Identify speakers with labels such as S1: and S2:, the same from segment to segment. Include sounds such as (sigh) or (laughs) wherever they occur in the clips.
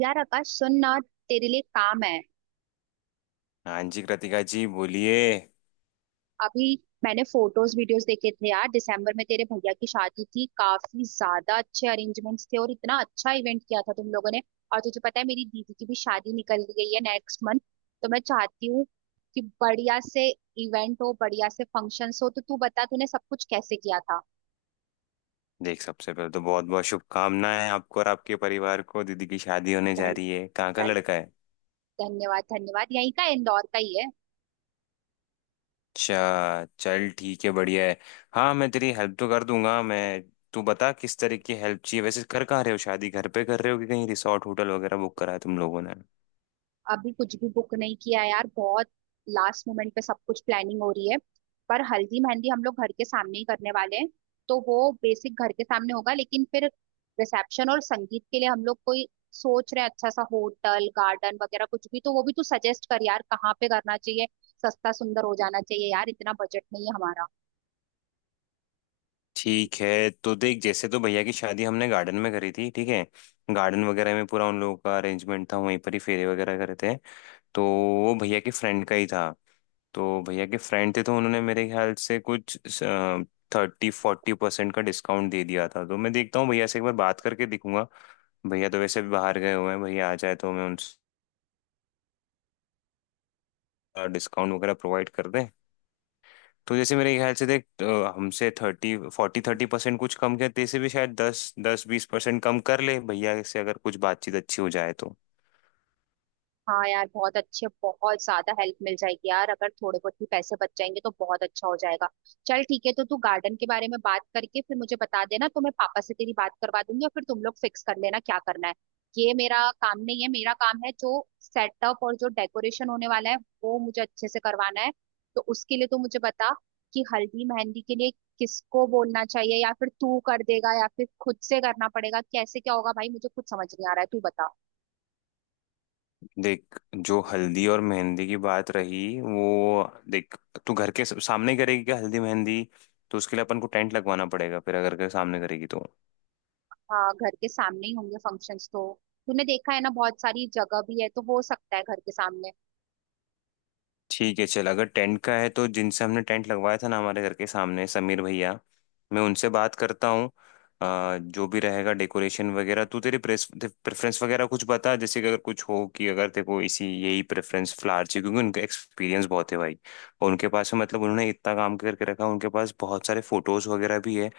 S1: यार आकाश सुन ना। तेरे लिए काम है।
S2: हाँ जी कृतिका जी बोलिए।
S1: अभी मैंने फोटोज वीडियोस देखे थे यार, दिसंबर में तेरे भैया की शादी थी, काफी ज्यादा अच्छे अरेंजमेंट्स थे और इतना अच्छा इवेंट किया था तुम लोगों ने। और तुझे पता है मेरी दीदी की भी शादी निकल गई है नेक्स्ट मंथ। तो मैं चाहती हूँ कि बढ़िया से इवेंट हो, बढ़िया से फंक्शंस हो, तो तू बता तूने सब कुछ कैसे किया था।
S2: देख, सबसे पहले तो बहुत बहुत शुभकामनाएं आपको और आपके परिवार को। दीदी की शादी होने जा
S1: धन,
S2: रही है, कहाँ का
S1: धन,
S2: लड़का है?
S1: धन्यवाद धन्यवाद। यहीं का, इंदौर का ही है।
S2: अच्छा, चल ठीक है, बढ़िया है। हाँ, मैं तेरी हेल्प तो कर दूंगा। मैं तू बता किस तरह की हेल्प चाहिए। वैसे कर कहाँ रहे हो, शादी घर पे कर रहे हो कि कहीं रिसोर्ट होटल वगैरह बुक करा है तुम लोगों ने?
S1: अभी कुछ भी बुक नहीं किया है यार, बहुत लास्ट मोमेंट पे सब कुछ प्लानिंग हो रही है। पर हल्दी मेहंदी हम लोग घर के सामने ही करने वाले हैं, तो वो बेसिक घर के सामने होगा। लेकिन फिर रिसेप्शन और संगीत के लिए हम लोग कोई सोच रहे हैं अच्छा सा होटल गार्डन वगैरह कुछ भी, तो वो भी तू सजेस्ट कर यार, कहाँ पे करना चाहिए। सस्ता सुंदर हो जाना चाहिए यार, इतना बजट नहीं है हमारा।
S2: ठीक है, तो देख, जैसे तो भैया की शादी हमने गार्डन में करी थी ठीक है। गार्डन वगैरह में पूरा उन लोगों का अरेंजमेंट था, वहीं पर ही फेरे वगैरह करे थे। तो वो भैया के फ्रेंड का ही था। तो भैया के फ्रेंड थे तो उन्होंने मेरे ख्याल से कुछ 30-40% का डिस्काउंट दे दिया था। तो मैं देखता हूँ, भैया से एक बार बात करके देखूंगा। भैया तो वैसे भी बाहर गए हुए हैं, भैया आ जाए तो मैं उनसे डिस्काउंट वगैरह प्रोवाइड कर दें। तो जैसे मेरे ख्याल से देख, हमसे 30% कुछ कम किया जैसे भी। शायद दस दस 20% कम कर ले भैया से अगर कुछ बातचीत अच्छी हो जाए तो।
S1: हाँ यार, बहुत अच्छे, बहुत ज्यादा हेल्प मिल जाएगी यार, अगर थोड़े बहुत भी पैसे बच जाएंगे तो बहुत अच्छा हो जाएगा। चल ठीक है, तो तू गार्डन के बारे में बात करके फिर मुझे बता देना, तो मैं पापा से तेरी बात करवा दूंगी और फिर तुम लोग फिक्स कर लेना क्या करना है। ये मेरा काम नहीं है, मेरा काम है जो सेटअप और जो डेकोरेशन होने वाला है वो मुझे अच्छे से करवाना है। तो उसके लिए तो मुझे बता कि हल्दी मेहंदी के लिए किसको बोलना चाहिए, या फिर तू कर देगा या फिर खुद से करना पड़ेगा, कैसे क्या होगा भाई, मुझे कुछ समझ नहीं आ रहा है, तू बता।
S2: देख, जो हल्दी और मेहंदी की बात रही वो, देख, तू घर के सामने ही करेगी क्या हल्दी मेहंदी? तो उसके लिए अपन को टेंट लगवाना पड़ेगा, फिर अगर घर के सामने करेगी तो।
S1: हाँ, घर के सामने ही होंगे फंक्शंस। तो तूने देखा है ना, बहुत सारी जगह भी है तो हो सकता है घर के सामने।
S2: ठीक है चल, अगर टेंट का है तो जिनसे हमने टेंट लगवाया था ना हमारे घर के सामने, समीर भैया, मैं उनसे बात करता हूँ। जो भी रहेगा डेकोरेशन वगैरह, तू तेरी प्रेस प्रेफरेंस वगैरह कुछ बता। जैसे कि अगर कुछ हो, कि अगर तेरे को इसी यही प्रेफरेंस फ्लावर चाहिए, क्योंकि उनका एक्सपीरियंस बहुत है भाई। और उनके पास में मतलब उन्होंने इतना काम करके रखा, उनके पास बहुत सारे फोटोज वगैरह भी है।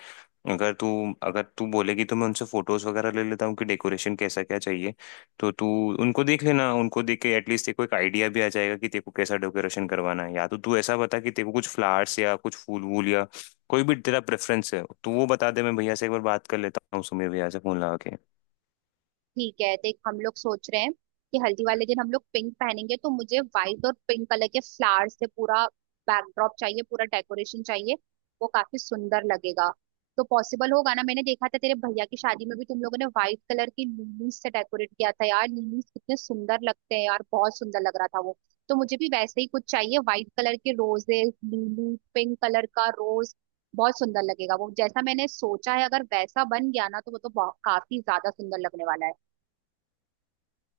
S2: अगर तू अगर तू बोलेगी तो मैं उनसे फोटोज वगैरह ले लेता हूँ कि डेकोरेशन कैसा क्या चाहिए। तो तू उनको देख लेना, उनको देख के एटलीस्ट तेरे को एक आइडिया भी आ जाएगा कि तेरे को कैसा डेकोरेशन करवाना है। या तो तू ऐसा बता कि तेरे को कुछ फ्लावर्स या कुछ फूल वूल या कोई भी तेरा प्रेफरेंस है तो वो बता दे। मैं भैया से एक बार बात कर लेता हूँ, सुमीर भैया से फोन लगा के।
S1: ठीक है, देख हम लोग सोच रहे हैं कि हल्दी वाले दिन हम लोग पिंक पहनेंगे, तो मुझे व्हाइट और पिंक कलर के फ्लावर से पूरा बैकड्रॉप चाहिए, पूरा डेकोरेशन चाहिए। वो काफी सुंदर लगेगा। तो पॉसिबल होगा ना, मैंने देखा था तेरे भैया की शादी में भी तुम लोगों ने व्हाइट कलर की लिलीज से डेकोरेट किया था यार, लिलीज कितने सुंदर लगते हैं यार, बहुत सुंदर लग रहा था वो। तो मुझे भी वैसे ही कुछ चाहिए, व्हाइट कलर के रोजेस, लिली, पिंक कलर का रोज, बहुत सुंदर लगेगा। वो जैसा मैंने सोचा है, अगर वैसा बन गया ना, तो वो तो काफी ज्यादा सुंदर लगने वाला है।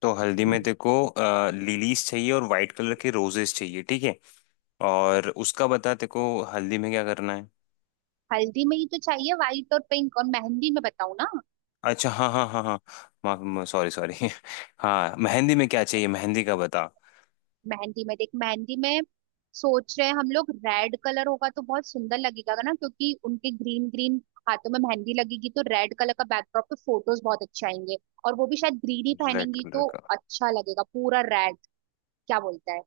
S2: तो हल्दी में तेरे को लिलीज चाहिए और वाइट कलर के रोजेस चाहिए ठीक है। और उसका बता, तेरे को हल्दी में क्या करना है।
S1: हल्दी में ही तो चाहिए व्हाइट और पिंक, और मेहंदी में बताऊँ ना?
S2: अच्छा, हाँ हाँ हाँ हाँ। माफ, सॉरी सॉरी। (laughs) हाँ, मेहंदी में क्या चाहिए, मेहंदी का बता।
S1: मेहंदी में देख, मेहंदी में सोच रहे हैं हम लोग रेड कलर होगा तो बहुत सुंदर लगेगा ना, क्योंकि उनके ग्रीन ग्रीन हाथों में मेहंदी लगेगी तो रेड कलर का बैकड्रॉप पे फोटोज बहुत अच्छे आएंगे। और वो भी शायद ग्रीन ही
S2: रेड
S1: पहनेंगी
S2: कलर
S1: तो
S2: का,
S1: अच्छा लगेगा, पूरा रेड। क्या बोलता है?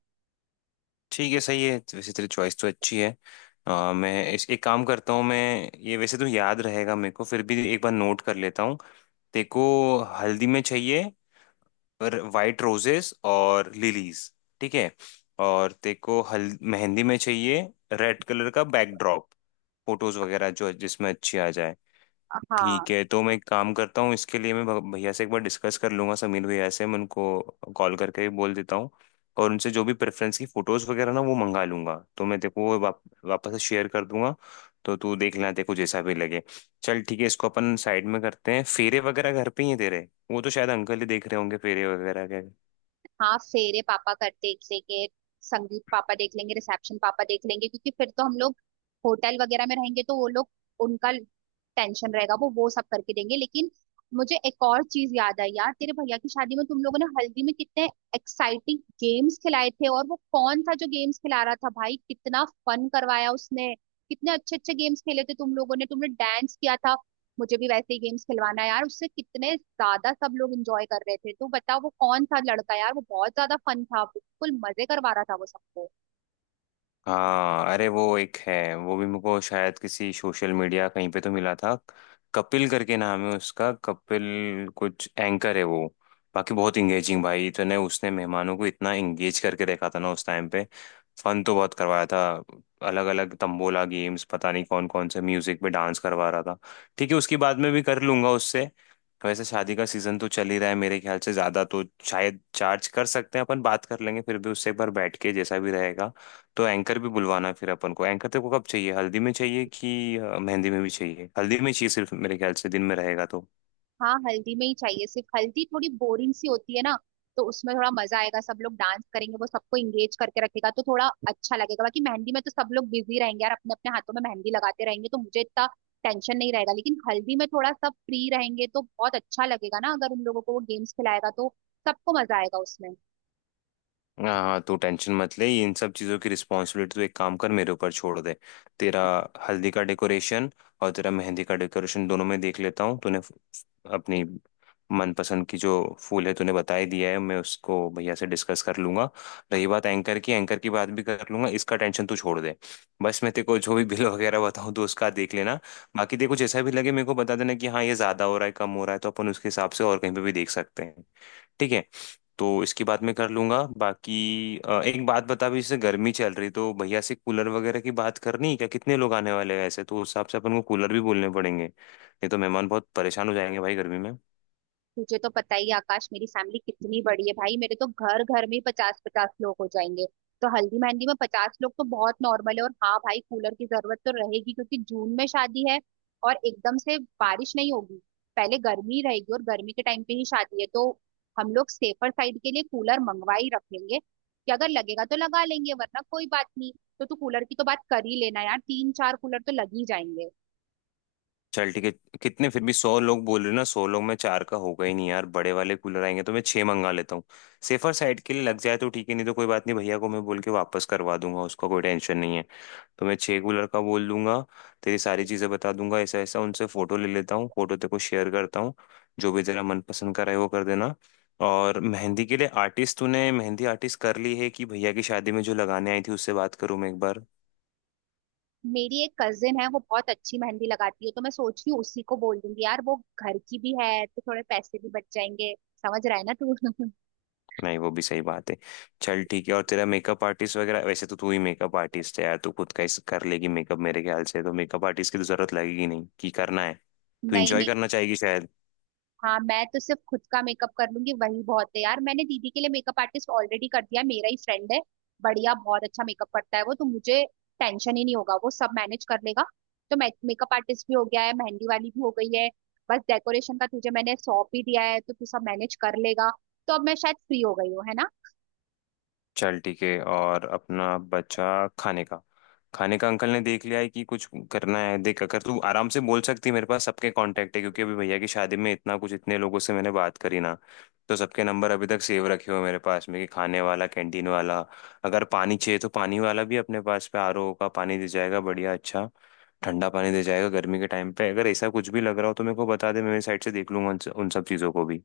S2: ठीक है। सही है, वैसे तेरी चॉइस तो अच्छी है। मैं इस एक काम करता हूँ। मैं ये वैसे तो याद रहेगा मेरे को, फिर भी एक बार नोट कर लेता हूँ। तेरे को हल्दी में चाहिए पर वाइट रोजेस और लिलीज ठीक है। और तेरे को हल मेहंदी में चाहिए रेड कलर का बैकड्रॉप, फोटोज वगैरह जो जिसमें अच्छी आ जाए।
S1: हाँ।
S2: ठीक है, तो मैं एक काम करता हूँ, इसके लिए मैं भैया से एक बार डिस्कस कर लूंगा, समीर भैया से। मैं उनको कॉल करके भी बोल देता हूँ। और उनसे जो भी प्रेफरेंस की फ़ोटोज़ वगैरह ना वो मंगा लूंगा, तो मैं तेको वो वापस से शेयर कर दूंगा। तो तू देख लेना, तेको जैसा भी लगे। चल ठीक है, इसको अपन साइड में करते हैं। फेरे वगैरह घर पे ही है तेरे, वो तो शायद अंकल ही देख रहे होंगे फेरे वगैरह के।
S1: हाँ, फेरे पापा कर देख लेंगे, संगीत पापा देख लेंगे, रिसेप्शन पापा देख लेंगे, क्योंकि फिर तो हम लोग होटल वगैरह में रहेंगे तो वो लोग, उनका टेंशन रहेगा, वो सब करके देंगे। लेकिन मुझे एक और चीज याद आई यार, तेरे भैया की शादी में तुम लोगों ने हल्दी में कितने एक्साइटिंग गेम्स खिलाए थे, और वो कौन था जो गेम्स खिला रहा था भाई, कितना फन करवाया उसने, कितने अच्छे अच्छे गेम्स खेले थे तुम लोगों ने, तुमने डांस किया था। मुझे भी वैसे ही गेम्स खिलवाना है यार, उससे कितने ज्यादा सब लोग एंजॉय कर रहे थे। तू बता वो कौन सा लड़का यार, वो बहुत ज्यादा फन था, बिल्कुल मजे करवा रहा था वो सबको।
S2: हाँ, अरे वो एक है, वो भी मुझको शायद किसी सोशल मीडिया कहीं पे तो मिला था। कपिल करके नाम है उसका, कपिल कुछ। एंकर है वो। बाकी बहुत इंगेजिंग भाई, इतने उसने मेहमानों को इतना इंगेज करके देखा था ना उस टाइम पे। फन तो बहुत करवाया था। अलग अलग तंबोला गेम्स, पता नहीं कौन कौन से म्यूजिक पे डांस करवा रहा था। ठीक है, उसकी बाद में भी कर लूंगा उससे। वैसे शादी का सीजन तो चल ही रहा है, मेरे ख्याल से ज्यादा तो शायद चार्ज कर सकते हैं। अपन बात कर लेंगे, फिर भी उससे एक बार बैठ के, जैसा भी रहेगा। तो एंकर भी बुलवाना फिर अपन को। एंकर तेरे को कब चाहिए, हल्दी में चाहिए कि मेहंदी में भी चाहिए? हल्दी में चाहिए सिर्फ, मेरे ख्याल से दिन में रहेगा तो।
S1: हाँ, हल्दी में ही चाहिए सिर्फ, हल्दी थोड़ी बोरिंग सी होती है ना, तो उसमें थोड़ा मजा आएगा, सब लोग डांस करेंगे, वो सबको इंगेज करके रखेगा तो थोड़ा अच्छा लगेगा। बाकी मेहंदी में तो सब लोग बिजी रहेंगे यार, अपने अपने हाथों में मेहंदी लगाते रहेंगे तो मुझे इतना टेंशन नहीं रहेगा। लेकिन हल्दी में थोड़ा सब फ्री रहेंगे तो बहुत अच्छा लगेगा ना, अगर उन लोगों को वो गेम्स खिलाएगा तो सबको मजा आएगा उसमें।
S2: हाँ हाँ, तू टेंशन मत ले, इन सब चीज़ों की रिस्पॉन्सिबिलिटी तो, एक काम कर मेरे ऊपर छोड़ दे। तेरा हल्दी का डेकोरेशन और तेरा मेहंदी का डेकोरेशन दोनों में देख लेता हूँ। तूने अपनी मनपसंद की जो फूल है तूने बता ही दिया है, मैं उसको भैया से डिस्कस कर लूंगा। रही बात एंकर की, एंकर की बात भी कर लूंगा, इसका टेंशन तू छोड़ दे। बस मैं तेरे को जो भी बिल (laughs) वगैरह बताऊँ तो उसका देख लेना। बाकी देखो जैसा भी लगे मेरे को बता देना कि हाँ ये ज्यादा हो रहा है, कम हो रहा है, तो अपन उसके हिसाब से और कहीं पे भी देख सकते हैं ठीक है। तो इसके बाद में कर लूंगा। बाकी एक बात बता भी, जैसे गर्मी चल रही तो भैया से कूलर वगैरह की बात करनी है क्या? कितने लोग आने वाले हैं ऐसे, तो उस हिसाब से अपन को कूलर भी बोलने पड़ेंगे, नहीं तो मेहमान बहुत परेशान हो जाएंगे भाई गर्मी में।
S1: तुझे तो पता ही है, आकाश, मेरी फैमिली कितनी बड़ी है भाई, मेरे तो घर घर में 50 50 लोग हो जाएंगे। तो हल्दी मेहंदी में 50 लोग तो बहुत नॉर्मल है। और हाँ भाई, कूलर की जरूरत तो रहेगी क्योंकि जून में शादी है, और एकदम से बारिश नहीं होगी, पहले गर्मी रहेगी और गर्मी के टाइम पे ही शादी है। तो हम लोग सेफर साइड के लिए कूलर मंगवा ही रखेंगे कि अगर लगेगा तो लगा लेंगे वरना कोई बात नहीं। तो तू कूलर की तो बात कर ही लेना यार, 3-4 कूलर तो लग ही जाएंगे।
S2: चल ठीक है, कितने, फिर भी 100 लोग बोल रहे हो ना, 100 लोग में चार का होगा ही नहीं यार, बड़े वाले कूलर आएंगे तो मैं 6 मंगा लेता हूँ। सेफर साइड के लिए लग जाए तो ठीक है, नहीं तो कोई बात नहीं, भैया को मैं बोल के वापस करवा दूंगा, उसका कोई टेंशन नहीं है। तो मैं छः को लड़का बोल दूंगा, तेरी सारी चीज़ें बता दूंगा ऐसा ऐसा। उनसे फ़ोटो ले लेता हूँ, फ़ोटो तेरे को शेयर करता हूँ, जो भी तेरा मनपसंद का रहे वो कर देना। और मेहंदी के लिए आर्टिस्ट, तूने मेहंदी आर्टिस्ट कर ली है कि भैया की शादी में जो लगाने आई थी उससे बात करूँ मैं एक बार?
S1: मेरी एक कजिन है, वो बहुत अच्छी मेहंदी लगाती है तो मैं सोच रही हूँ उसी को बोल दूंगी यार, वो घर की भी है तो थोड़े पैसे भी बच जाएंगे। समझ रहा है ना तू? (laughs)
S2: नहीं, वो भी सही बात है। चल ठीक है, और तेरा मेकअप आर्टिस्ट वगैरह, वैसे तो तू ही मेकअप आर्टिस्ट है यार, तू खुद का ही कर लेगी मेकअप, मेरे ख्याल से तो मेकअप आर्टिस्ट की तो जरूरत लगेगी नहीं कि करना है। तू इंजॉय
S1: नहीं।
S2: करना चाहेगी शायद।
S1: हाँ, मैं तो सिर्फ खुद का मेकअप कर लूंगी, वही बहुत है यार। मैंने दीदी के लिए मेकअप आर्टिस्ट ऑलरेडी कर दिया है, मेरा ही फ्रेंड है। बढ़िया, बहुत अच्छा मेकअप करता है वो, तो मुझे टेंशन ही नहीं होगा, वो सब मैनेज कर लेगा। तो मैं, मेकअप आर्टिस्ट भी हो गया है, मेहंदी वाली भी हो गई है, बस डेकोरेशन का तुझे मैंने सौंप ही दिया है, तो तू सब मैनेज कर लेगा। तो अब मैं शायद फ्री हो गई हूँ, है ना?
S2: चल ठीक है, और अपना बचा खाने का, खाने का अंकल ने देख लिया है कि कुछ करना है? देख, अगर तू आराम से बोल सकती है, मेरे पास सबके कांटेक्ट है, क्योंकि अभी भैया की शादी में इतना कुछ इतने लोगों से मैंने बात करी ना, तो सबके नंबर अभी तक सेव रखे हुए हैं मेरे पास में, कि खाने वाला, कैंटीन वाला, अगर पानी चाहिए तो पानी वाला भी। अपने पास पे आरओ का पानी दे जाएगा, बढ़िया अच्छा ठंडा पानी दे जाएगा गर्मी के टाइम पे। अगर ऐसा कुछ भी लग रहा हो तो मेरे को बता दे, मैं मेरी साइड से देख लूंगा उन उन सब चीज़ों को भी।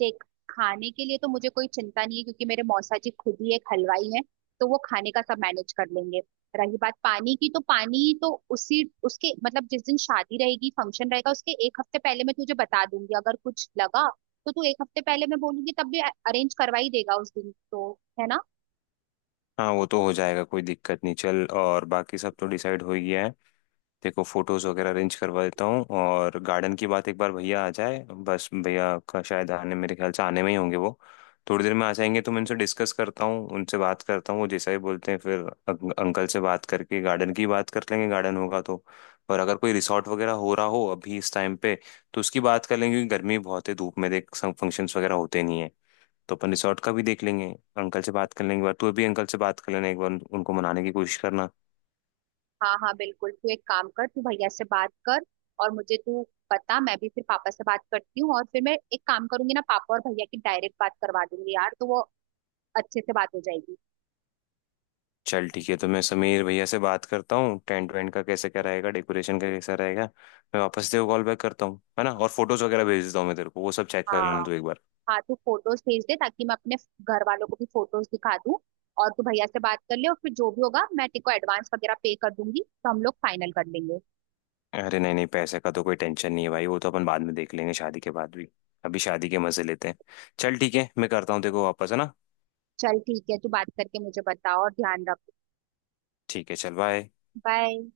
S1: देख, खाने के लिए तो मुझे कोई चिंता नहीं है, क्योंकि मेरे मौसा जी खुद ही एक हलवाई हैं, तो वो खाने का सब मैनेज कर लेंगे। रही बात पानी की, तो पानी तो उसी उसके मतलब जिस दिन शादी रहेगी, फंक्शन रहेगा, उसके एक हफ्ते पहले मैं तुझे बता दूंगी अगर कुछ लगा। तो तू, एक हफ्ते पहले मैं बोलूंगी तब भी अरेंज करवा ही देगा उस दिन तो, है ना?
S2: हाँ, वो तो हो जाएगा, कोई दिक्कत नहीं। चल, और बाकी सब तो डिसाइड हो ही गया है। देखो, फोटोज वगैरह अरेंज करवा देता हूँ, और गार्डन की बात एक बार भैया आ जाए बस। भैया का शायद आने, मेरे ख्याल से आने में ही होंगे वो, थोड़ी देर में आ जाएंगे, तो मैं उनसे डिस्कस करता हूँ, उनसे बात करता हूँ, वो जैसा ही बोलते हैं फिर अंकल से बात करके गार्डन की बात कर लेंगे। गार्डन होगा तो, और अगर कोई रिसॉर्ट वगैरह हो रहा हो अभी इस टाइम पे तो उसकी बात कर लेंगे, क्योंकि गर्मी बहुत है, धूप में देख फंक्शंस वगैरह होते नहीं है, तो अपन रिसॉर्ट का भी देख लेंगे। अंकल से बात कर लेंगे एक बार, तू भी अंकल से बात कर लेना एक बार, उनको मनाने की कोशिश करना।
S1: हाँ हाँ बिल्कुल, तू एक काम कर, तू भैया से बात कर और मुझे तू बता। मैं भी फिर पापा से बात करती हूँ और फिर मैं एक काम करूंगी ना, पापा और भैया की डायरेक्ट बात करवा दूंगी यार, तो वो अच्छे से बात हो जाएगी।
S2: चल ठीक है, तो मैं समीर भैया से बात करता हूँ, टेंट वेंट का कैसे क्या रहेगा, डेकोरेशन का कैसा रहेगा। मैं वापस तेरे को कॉल बैक करता हूँ है ना, और फोटोज वगैरह भेज देता हूँ मैं तेरे को, वो सब चेक कर
S1: हाँ।
S2: लेना तू एक बार।
S1: हाँ, तू फोटोज भेज दे ताकि मैं अपने घर वालों को भी फोटोज दिखा दूँ। और तू भैया से बात कर ले, और फिर जो भी होगा मैं तेरे को एडवांस वगैरह पे कर दूंगी तो हम लोग फाइनल कर लेंगे।
S2: अरे नहीं नहीं, पैसे का तो कोई टेंशन नहीं है भाई, वो तो अपन बाद में देख लेंगे, शादी के बाद भी। अभी शादी के मजे लेते हैं। चल ठीक है, मैं करता हूँ तेरे को वापस है ना।
S1: चल ठीक है, तू बात करके मुझे बता और ध्यान रख।
S2: ठीक है चल बाय।
S1: बाय।